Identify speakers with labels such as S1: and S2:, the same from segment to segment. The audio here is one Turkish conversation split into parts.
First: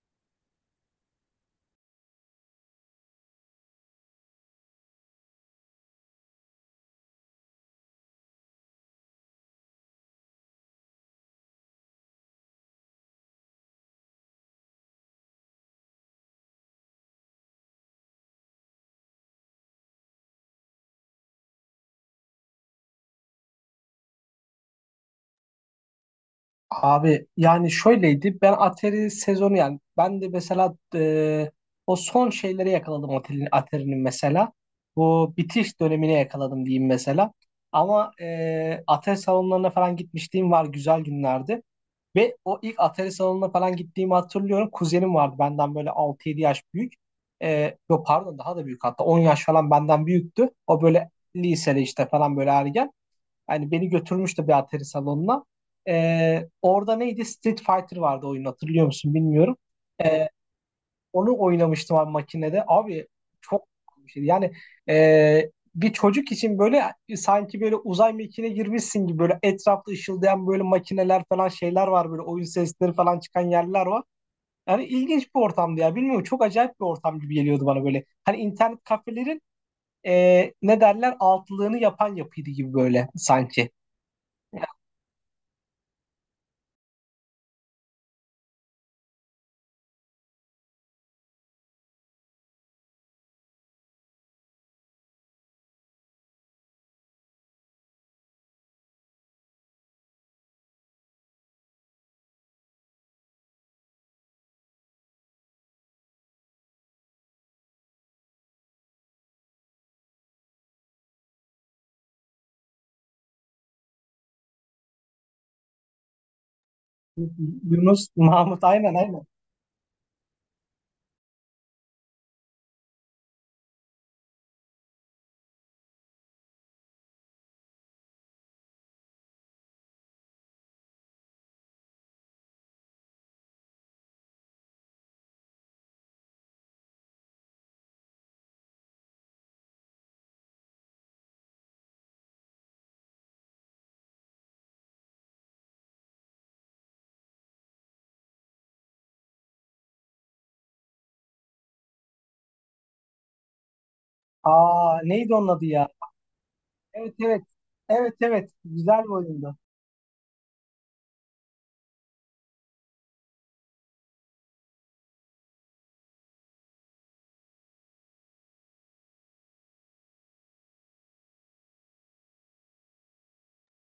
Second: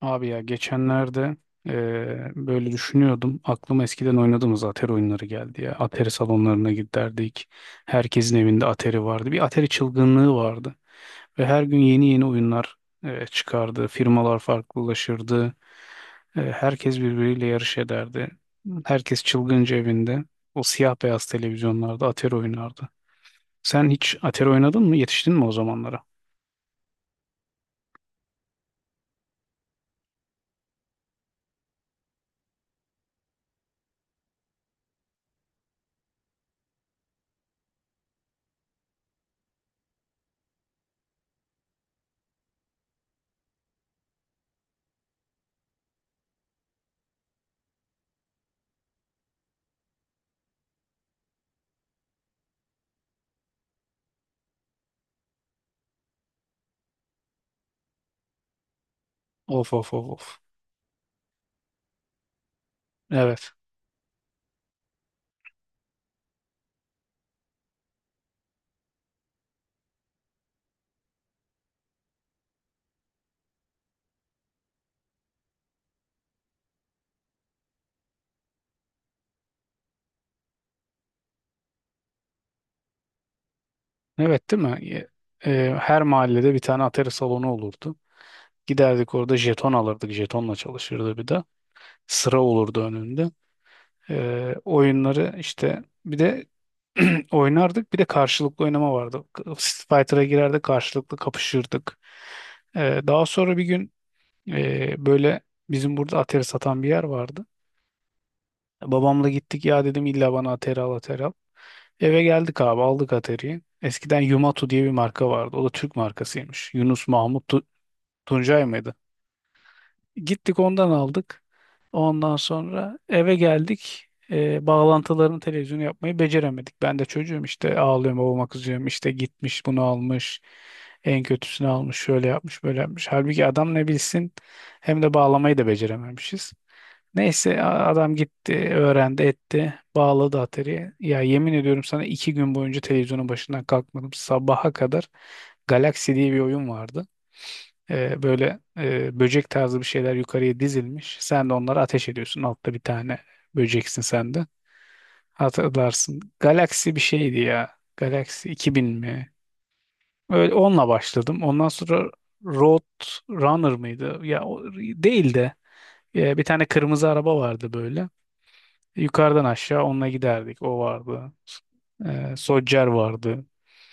S1: Abi ya geçenlerde böyle düşünüyordum. Aklıma eskiden oynadığımız Atari oyunları geldi ya. Atari salonlarına giderdik. Herkesin evinde Atari vardı. Bir Atari çılgınlığı vardı. Ve her gün yeni yeni oyunlar çıkardı. Firmalar farklılaşırdı. Herkes birbiriyle yarış ederdi. Herkes çılgınca evinde. O siyah beyaz televizyonlarda Atari oynardı. Sen hiç Atari oynadın mı? Yetiştin mi o zamanlara?
S2: Abi, yani şöyleydi, ben Atari sezonu, yani ben de mesela o son şeyleri yakaladım, Atari'nin mesela bu bitiş dönemine yakaladım diyeyim mesela. Ama Atari salonlarına falan gitmişliğim var, güzel günlerdi ve o ilk Atari salonuna falan gittiğimi hatırlıyorum. Kuzenim vardı benden böyle 6-7 yaş büyük, yok pardon, daha da büyük, hatta 10 yaş falan benden büyüktü. O böyle lisede işte falan, böyle ergen. Hani beni götürmüştü bir Atari salonuna. Orada neydi? Street Fighter vardı oyun, hatırlıyor musun bilmiyorum.
S1: Of of of
S2: Ee,
S1: of.
S2: onu oynamıştım abi, makinede. Abi
S1: Evet.
S2: çok bir şeydi. Yani bir çocuk için böyle, sanki böyle uzay mekiğine girmişsin gibi, böyle etrafta ışıldayan böyle makineler falan, şeyler var, böyle oyun sesleri falan çıkan yerler var. Yani ilginç bir ortamdı ya. Bilmiyorum, çok acayip bir ortam gibi geliyordu bana böyle. Hani internet kafelerin ne derler, altlığını yapan yapıydı gibi böyle, sanki.
S1: Evet, değil mi? Her mahallede bir tane atari salonu olurdu. Giderdik, orada jeton alırdık. Jetonla çalışırdı bir de. Sıra olurdu önünde. Oyunları işte bir de oynardık. Bir de karşılıklı oynama vardı. Street Fighter'a girerdik, karşılıklı kapışırdık. Daha sonra bir gün böyle bizim burada atari satan bir yer vardı. Babamla gittik, ya dedim illa bana Atari al, Atari al. Eve geldik abi, aldık Atari'yi. Eskiden Yumatu diye bir marka vardı. O da Türk markasıymış. Yunus Mahmut
S2: Yunus
S1: Tuncay
S2: Mahmut,
S1: mıydı?
S2: aynen aynen.
S1: Gittik ondan aldık. Ondan sonra eve geldik. Bağlantılarını televizyonu yapmayı beceremedik. Ben de çocuğum işte, ağlıyorum, babama kızıyorum. İşte gitmiş bunu almış. En kötüsünü almış, şöyle yapmış, böyle yapmış. Halbuki adam ne bilsin, hem de bağlamayı da becerememişiz. Neyse adam gitti, öğrendi etti, bağladı Atari'ye. Ya yemin ediyorum sana, 2 gün boyunca televizyonun başından kalkmadım. Sabaha kadar Galaxy diye bir oyun vardı. Böyle böcek tarzı bir şeyler yukarıya dizilmiş. Sen de onları ateş ediyorsun. Altta bir tane böceksin sen de.
S2: Aa, neydi onun adı ya?
S1: Hatırlarsın. Galaxy bir
S2: Evet
S1: şeydi
S2: evet.
S1: ya.
S2: Evet evet.
S1: Galaxy 2000
S2: Güzel bir
S1: mi?
S2: oyundu.
S1: Öyle onunla başladım. Ondan sonra Road Runner mıydı? Ya o değil de bir tane kırmızı araba vardı böyle. Yukarıdan aşağı onunla giderdik. O vardı. Sodger vardı.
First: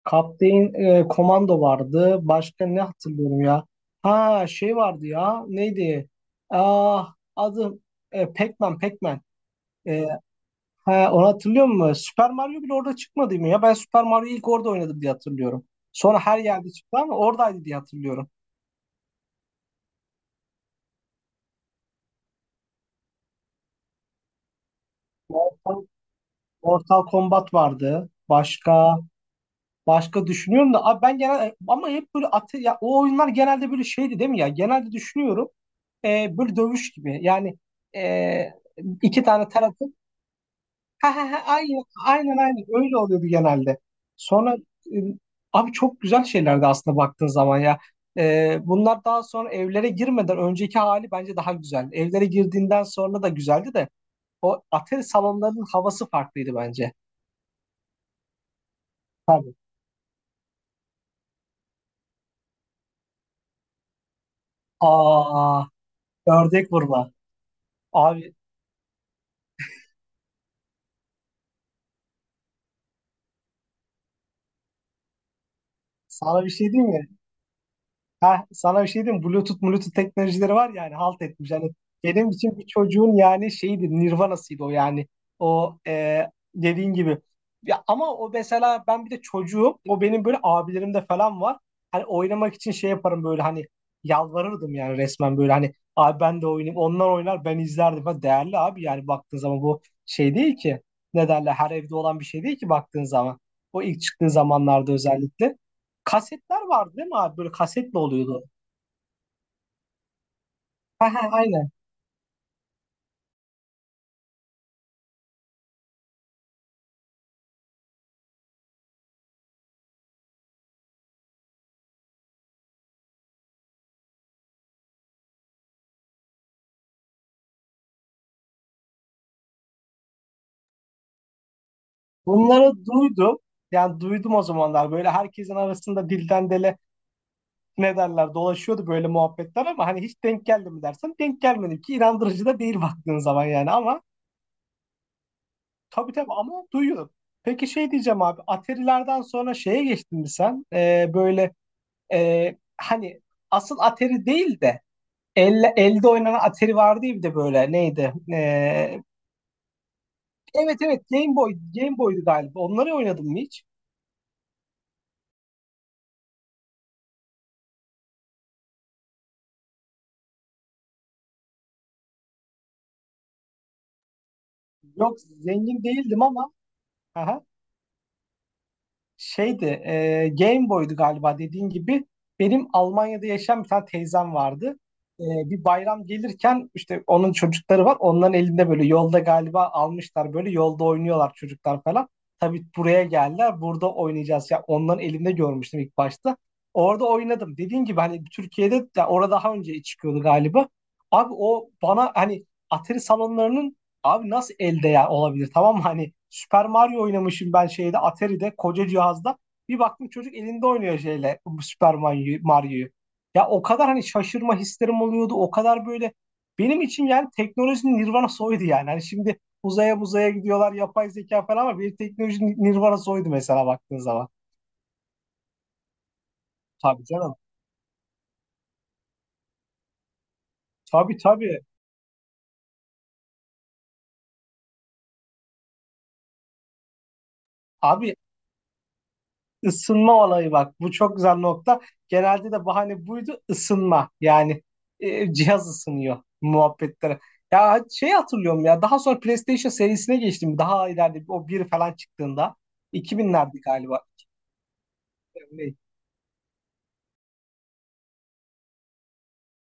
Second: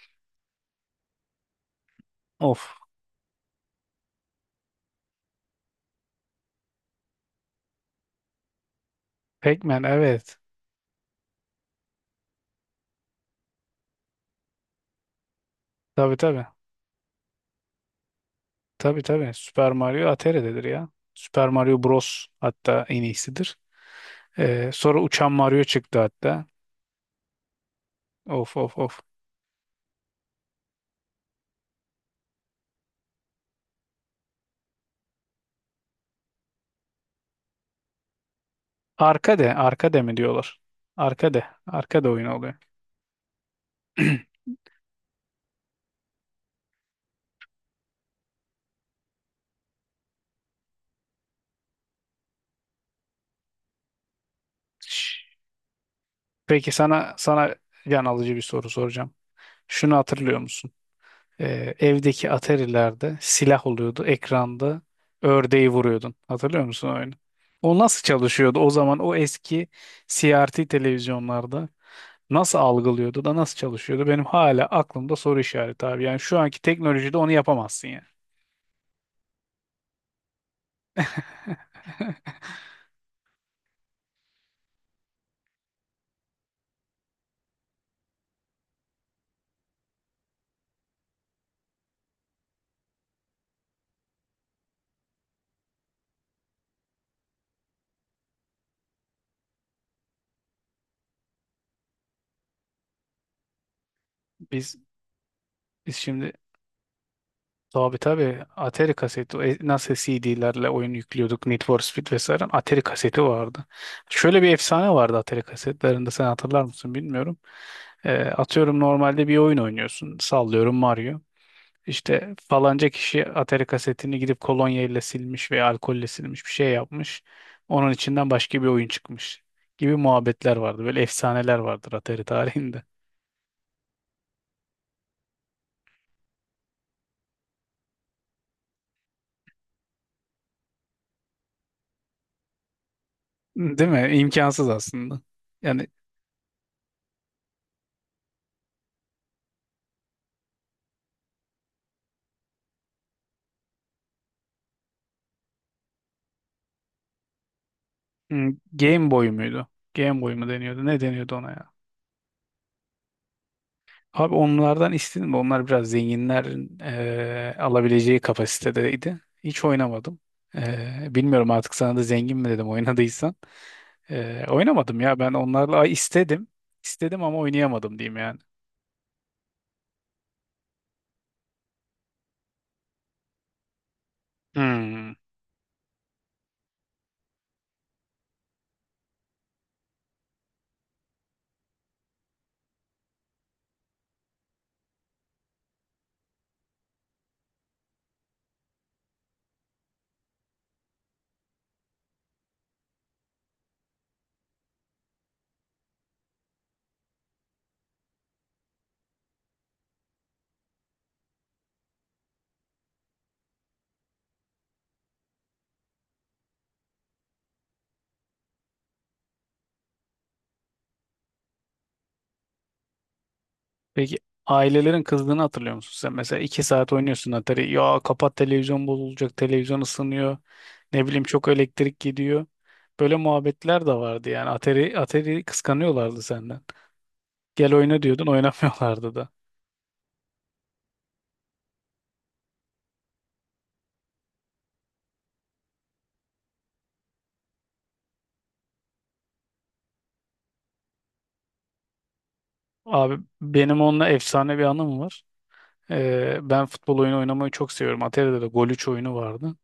S2: Kaptein Komando vardı.
S1: Of.
S2: Başka ne hatırlıyorum ya? Ha şey vardı ya. Neydi? Aa, adı Pac-Man, Pac-Man.
S1: Pac-Man,
S2: E,
S1: evet.
S2: ha, onu hatırlıyor musun? Super Mario bile orada çıkmadı mı ya? Ben Super Mario'yu ilk orada oynadım diye hatırlıyorum.
S1: Tabii
S2: Sonra her
S1: tabii.
S2: yerde çıktı, ama oradaydı diye hatırlıyorum.
S1: Tabii tabii. Super Mario Atere'dedir ya. Super Mario Bros. Hatta en iyisidir. Sonra Uçan Mario
S2: Mortal,
S1: çıktı hatta.
S2: Mortal Kombat vardı.
S1: Of of
S2: Başka
S1: of.
S2: Başka düşünüyorum da abi, ben genel ama hep böyle ya o oyunlar genelde böyle şeydi değil mi ya? Genelde düşünüyorum böyle dövüş gibi. Yani e, iki tane
S1: Arkade,
S2: tarafı,
S1: arkade mi diyorlar?
S2: ha ha ha,
S1: Arkade,
S2: aynen
S1: arkade oyunu
S2: aynen
S1: oluyor.
S2: aynen, öyle oluyordu genelde. Sonra e, abi çok güzel şeylerdi aslında baktığın zaman ya. Bunlar daha sonra evlere girmeden önceki hali bence daha güzel. Evlere girdiğinden sonra da güzeldi de, o atari salonlarının havası farklıydı
S1: Peki
S2: bence.
S1: sana can alıcı bir soru soracağım.
S2: Tabii.
S1: Şunu hatırlıyor musun? Evdeki Atari'lerde silah oluyordu. Ekranda
S2: Aa,
S1: ördeği vuruyordun. Hatırlıyor
S2: ördek
S1: musun o
S2: vurma.
S1: oyunu? O nasıl
S2: Abi,
S1: çalışıyordu o zaman, o eski CRT televizyonlarda? Nasıl algılıyordu da nasıl çalışıyordu, benim hala aklımda soru işareti abi. Yani şu
S2: sana bir
S1: anki
S2: şey diyeyim mi?
S1: teknolojide onu yapamazsın yani.
S2: Ha, sana bir şey diyeyim mi? Bluetooth teknolojileri var yani, halt etmiş. Yani benim için bir çocuğun, yani şeydi, Nirvana'sıydı o yani. O, dediğin gibi. Ya, ama o mesela, ben bir de çocuğum. O benim böyle abilerimde falan var. Hani oynamak için şey yaparım böyle, hani yalvarırdım yani resmen, böyle hani abi ben de oynayayım. Onlar oynar, ben izlerdim. Ha, değerli abi, yani baktığın zaman bu şey değil ki. Ne derler, her evde olan bir şey değil ki baktığın zaman. O ilk çıktığı
S1: Biz
S2: zamanlarda özellikle.
S1: biz şimdi
S2: Kasetler vardı değil mi abi? Böyle
S1: tabii
S2: kasetle
S1: tabii
S2: oluyordu.
S1: Atari kaseti, nasıl CD'lerle oyun
S2: Ha ha,
S1: yüklüyorduk Need
S2: aynen.
S1: for Speed vesaire, Atari kaseti vardı. Şöyle bir efsane vardı Atari kasetlerinde, sen hatırlar mısın bilmiyorum. Atıyorum normalde bir oyun oynuyorsun, sallıyorum Mario. İşte falanca kişi Atari kasetini gidip kolonya ile silmiş veya alkolle silmiş, bir şey yapmış. Onun içinden başka bir oyun çıkmış gibi muhabbetler vardı. Böyle efsaneler vardır Atari
S2: Bunları
S1: tarihinde.
S2: duydum. Yani duydum o zamanlar. Böyle herkesin arasında dilden dile, ne derler, dolaşıyordu böyle muhabbetler, ama hani hiç denk geldi mi dersen, denk gelmedi ki, inandırıcı da değil baktığın zaman yani.
S1: Değil
S2: Ama
S1: mi? İmkansız aslında. Yani
S2: tabii tabii, ama duyuyorum. Peki şey diyeceğim abi, Atari'lerden sonra şeye geçtin mi sen? Böyle hani asıl Atari değil de, elde oynanan Atari vardı ya bir de, böyle neydi? Ee.
S1: Game Boy muydu? Game Boy mu
S2: Evet
S1: deniyordu? Ne
S2: evet,
S1: deniyordu
S2: Game
S1: ona
S2: Boy,
S1: ya?
S2: Game Boy'du galiba. Onları oynadım mı hiç?
S1: Abi onlardan istedim de, onlar biraz zenginlerin alabileceği kapasitedeydi. Hiç oynamadım. Bilmiyorum artık, sana da zengin mi dedim oynadıysan. Oynamadım
S2: Yok,
S1: ya ben onlarla.
S2: zengin
S1: Ay,
S2: değildim
S1: istedim.
S2: ama.
S1: İstedim ama
S2: Aha,
S1: oynayamadım diyeyim yani.
S2: şeydi, Game Boy'du galiba, dediğin gibi. Benim Almanya'da yaşayan bir tane teyzem vardı.
S1: Hmm.
S2: E, bir bayram gelirken, işte onun çocukları var. Onların elinde böyle, yolda galiba almışlar, böyle yolda oynuyorlar çocuklar falan. Tabii buraya geldiler. Burada oynayacağız. Ya onların elinde görmüştüm ilk başta. Orada oynadım. Dediğin gibi, hani Türkiye'de de orada daha önce çıkıyordu galiba. Abi, o bana hani Atari salonlarının, abi nasıl elde ya olabilir, tamam mı? Hani Super Mario oynamışım ben şeyde, Atari'de, koca cihazda. Bir baktım çocuk elinde oynuyor şeyle, bu Mario'yu. Ya o kadar, hani şaşırma hislerim oluyordu. O kadar böyle, benim için yani teknolojinin nirvanası oydu yani. Hani şimdi uzaya buzaya gidiyorlar, yapay zeka falan, ama bir teknolojinin nirvanası oydu mesela baktığın
S1: Peki
S2: zaman.
S1: ailelerin kızdığını hatırlıyor musun sen? Mesela 2 saat
S2: Tabii
S1: oynuyorsun
S2: canım.
S1: Atari. Ya kapat, televizyon bozulacak, televizyon ısınıyor. Ne
S2: Tabii
S1: bileyim, çok
S2: tabii.
S1: elektrik gidiyor. Böyle muhabbetler de vardı yani. Atari kıskanıyorlardı senden. Gel oyna
S2: Abi,
S1: diyordun, oynamıyorlardı da.
S2: Isınma olayı, bak bu çok güzel nokta. Genelde de bahane buydu, ısınma. Yani cihaz ısınıyor muhabbetlere. Ya şey hatırlıyorum ya, daha sonra PlayStation serisine geçtim. Daha ileride o bir falan çıktığında,
S1: Abi
S2: 2000'lerde
S1: benim
S2: galiba.
S1: onunla efsane bir anım var. Ben futbol oyunu oynamayı çok seviyorum. Atari'de de Golüç oyunu vardı.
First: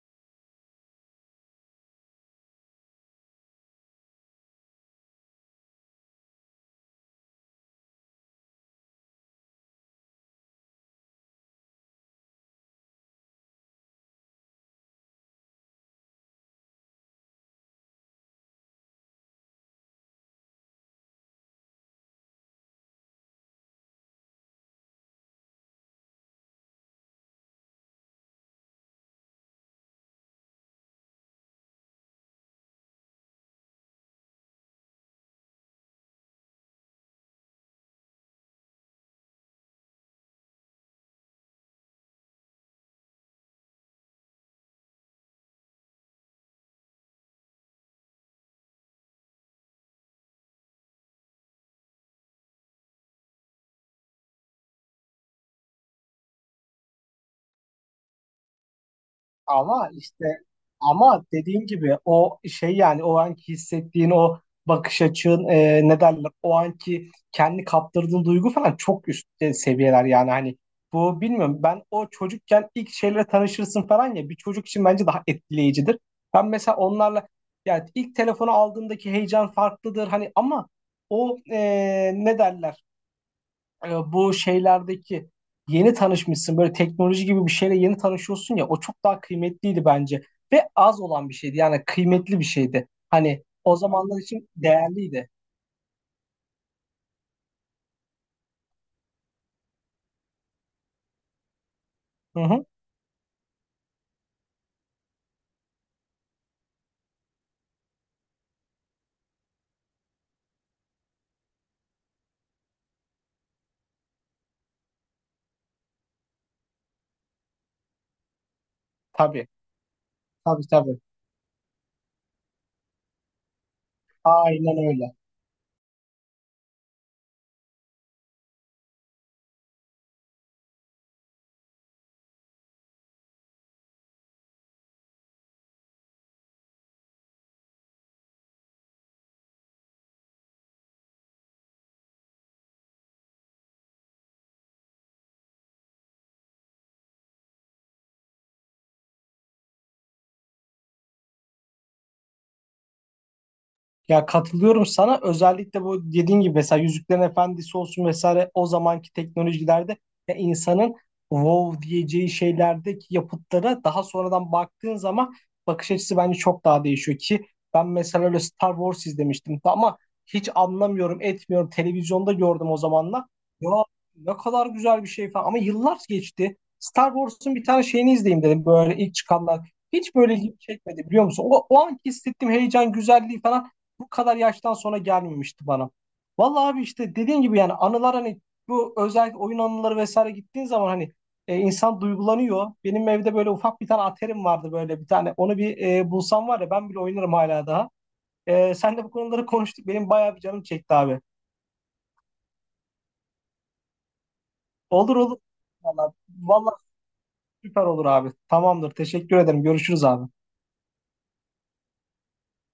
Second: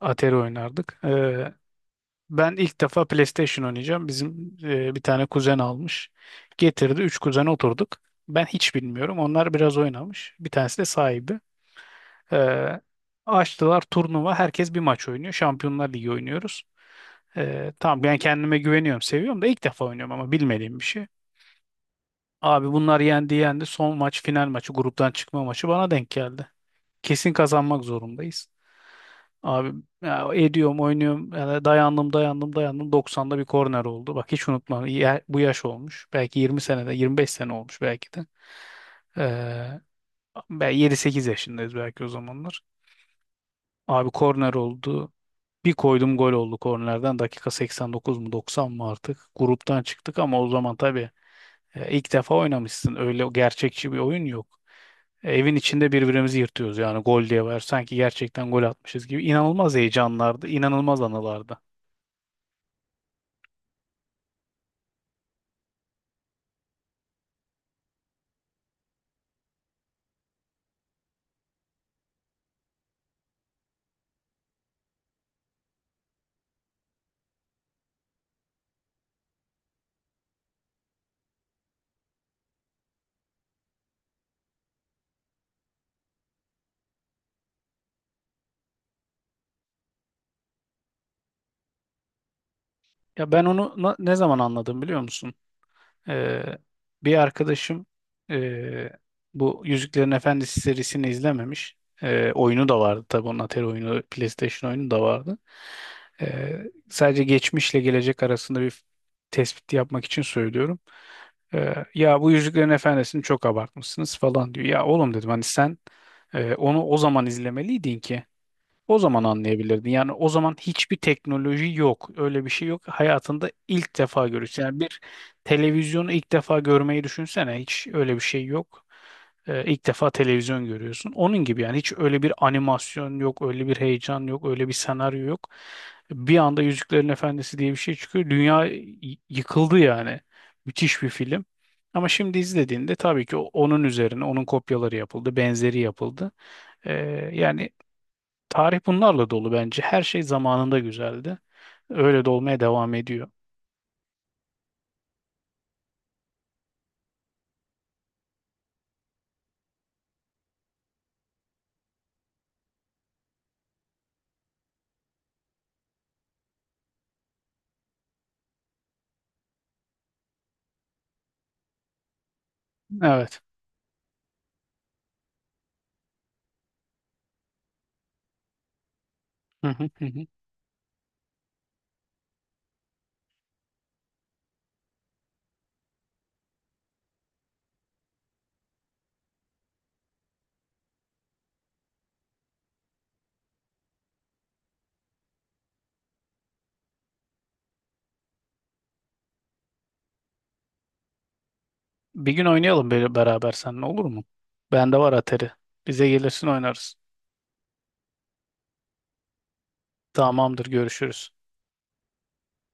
S1: Atari oynardık. Ben ilk defa PlayStation oynayacağım. Bizim bir tane kuzen almış. Getirdi. Üç kuzen oturduk. Ben hiç bilmiyorum. Onlar biraz oynamış. Bir tanesi de sahibi. E, Açtılar turnuva. Herkes bir maç oynuyor. Şampiyonlar Ligi oynuyoruz. Tamam, ben kendime güveniyorum. Seviyorum da, ilk defa oynuyorum ama, bilmediğim bir şey. Abi bunlar yendi yendi. Son maç, final maçı, gruptan çıkma maçı bana denk geldi. Kesin kazanmak zorundayız. Abi ya, ediyorum, oynuyorum. Yani dayandım, dayandım, dayandım. 90'da bir korner oldu. Bak hiç unutmam. Bu yaş olmuş. Belki 20 senede, 25 sene olmuş belki de. Ee, Ben 7-8 yaşındayız belki o zamanlar. Abi korner oldu. Bir koydum, gol oldu kornerden. Dakika 89 mu 90 mı artık. Gruptan çıktık ama o zaman tabii ilk defa oynamışsın. Öyle gerçekçi bir oyun yok. Evin içinde birbirimizi yırtıyoruz yani, gol diye var. Sanki gerçekten gol atmışız gibi. İnanılmaz
S2: Ama işte,
S1: heyecanlardı, inanılmaz
S2: ama
S1: anılardı.
S2: dediğim gibi, o şey yani, o anki hissettiğin o bakış açın, ne derler, o anki kendi kaptırdığın duygu falan çok üst seviyeler yani. Hani bu bilmiyorum, ben o çocukken ilk şeylere tanışırsın falan ya, bir çocuk için bence daha etkileyicidir. Ben mesela onlarla, yani ilk telefonu aldığımdaki heyecan farklıdır hani, ama o ne derler, bu şeylerdeki yeni tanışmışsın, böyle teknoloji gibi bir şeyle yeni tanışıyorsun ya, o çok daha kıymetliydi bence ve az olan bir şeydi, yani kıymetli bir şeydi.
S1: Ya
S2: Hani
S1: ben onu
S2: o
S1: ne
S2: zamanlar
S1: zaman
S2: için
S1: anladım biliyor
S2: değerliydi.
S1: musun? Ee, Bir arkadaşım ee, bu Yüzüklerin Efendisi serisini izlememiş.
S2: Hı hı.
S1: Oyunu da vardı tabii onun, Atari oyunu, PlayStation oyunu da vardı. Ee, Sadece geçmişle gelecek arasında bir tespit yapmak için söylüyorum. Ya bu Yüzüklerin Efendisi'ni çok abartmışsınız falan diyor. Ya oğlum dedim, hani sen onu o zaman izlemeliydin ki o zaman
S2: Tabii
S1: anlayabilirdin. Yani o zaman
S2: tabii
S1: hiçbir
S2: tabii.
S1: teknoloji yok. Öyle bir şey yok. Hayatında ilk defa görürsün.
S2: Aynen
S1: Yani bir
S2: öyle.
S1: televizyonu ilk defa görmeyi düşünsene. Hiç öyle bir şey yok. İlk defa televizyon görüyorsun. Onun gibi, yani hiç öyle bir animasyon yok, öyle bir heyecan yok, öyle bir senaryo yok. Bir anda Yüzüklerin Efendisi diye bir şey çıkıyor. Dünya yıkıldı yani. Müthiş bir film. Ama şimdi izlediğinde tabii ki onun üzerine onun kopyaları yapıldı, benzeri yapıldı. Ee, yani tarih bunlarla dolu bence. Her şey zamanında güzeldi. Öyle de olmaya devam ediyor.
S2: Ya, katılıyorum sana. Özellikle bu dediğin gibi, mesela Yüzüklerin Efendisi olsun vesaire, o zamanki teknolojilerde, ya insanın wow diyeceği şeylerdeki yapıtlara daha sonradan baktığın zaman, bakış açısı bence çok daha değişiyor. Ki ben mesela öyle Star Wars izlemiştim, ama hiç anlamıyorum etmiyorum, televizyonda gördüm o zamanlar.
S1: Evet.
S2: Ya ne kadar güzel bir şey falan, ama yıllar geçti. Star Wars'un bir tane şeyini izleyeyim dedim, böyle ilk çıkanlar.
S1: Hı hı hı
S2: Hiç
S1: hı.
S2: böyle ilgimi çekmedi, biliyor musun? O, o anki hissettiğim heyecan, güzelliği falan bu kadar yaştan sonra gelmemişti bana. Vallahi abi işte, dediğim gibi yani, anılar hani, bu özellikle oyun anıları vesaire, gittiğin zaman hani insan duygulanıyor. Benim evde böyle ufak bir tane aterim vardı, böyle bir tane. Onu bir bulsam var ya, ben bile oynarım hala daha. Sen de bu konuları konuştuk. Benim bayağı bir canım çekti abi.
S1: Bir gün oynayalım beraber seninle, olur mu? Bende
S2: Olur
S1: var
S2: olur.
S1: Atari.
S2: Vallahi,
S1: Bize gelirsin
S2: vallahi
S1: oynarız.
S2: süper olur abi. Tamamdır. Teşekkür ederim. Görüşürüz abi.
S1: Tamamdır, görüşürüz.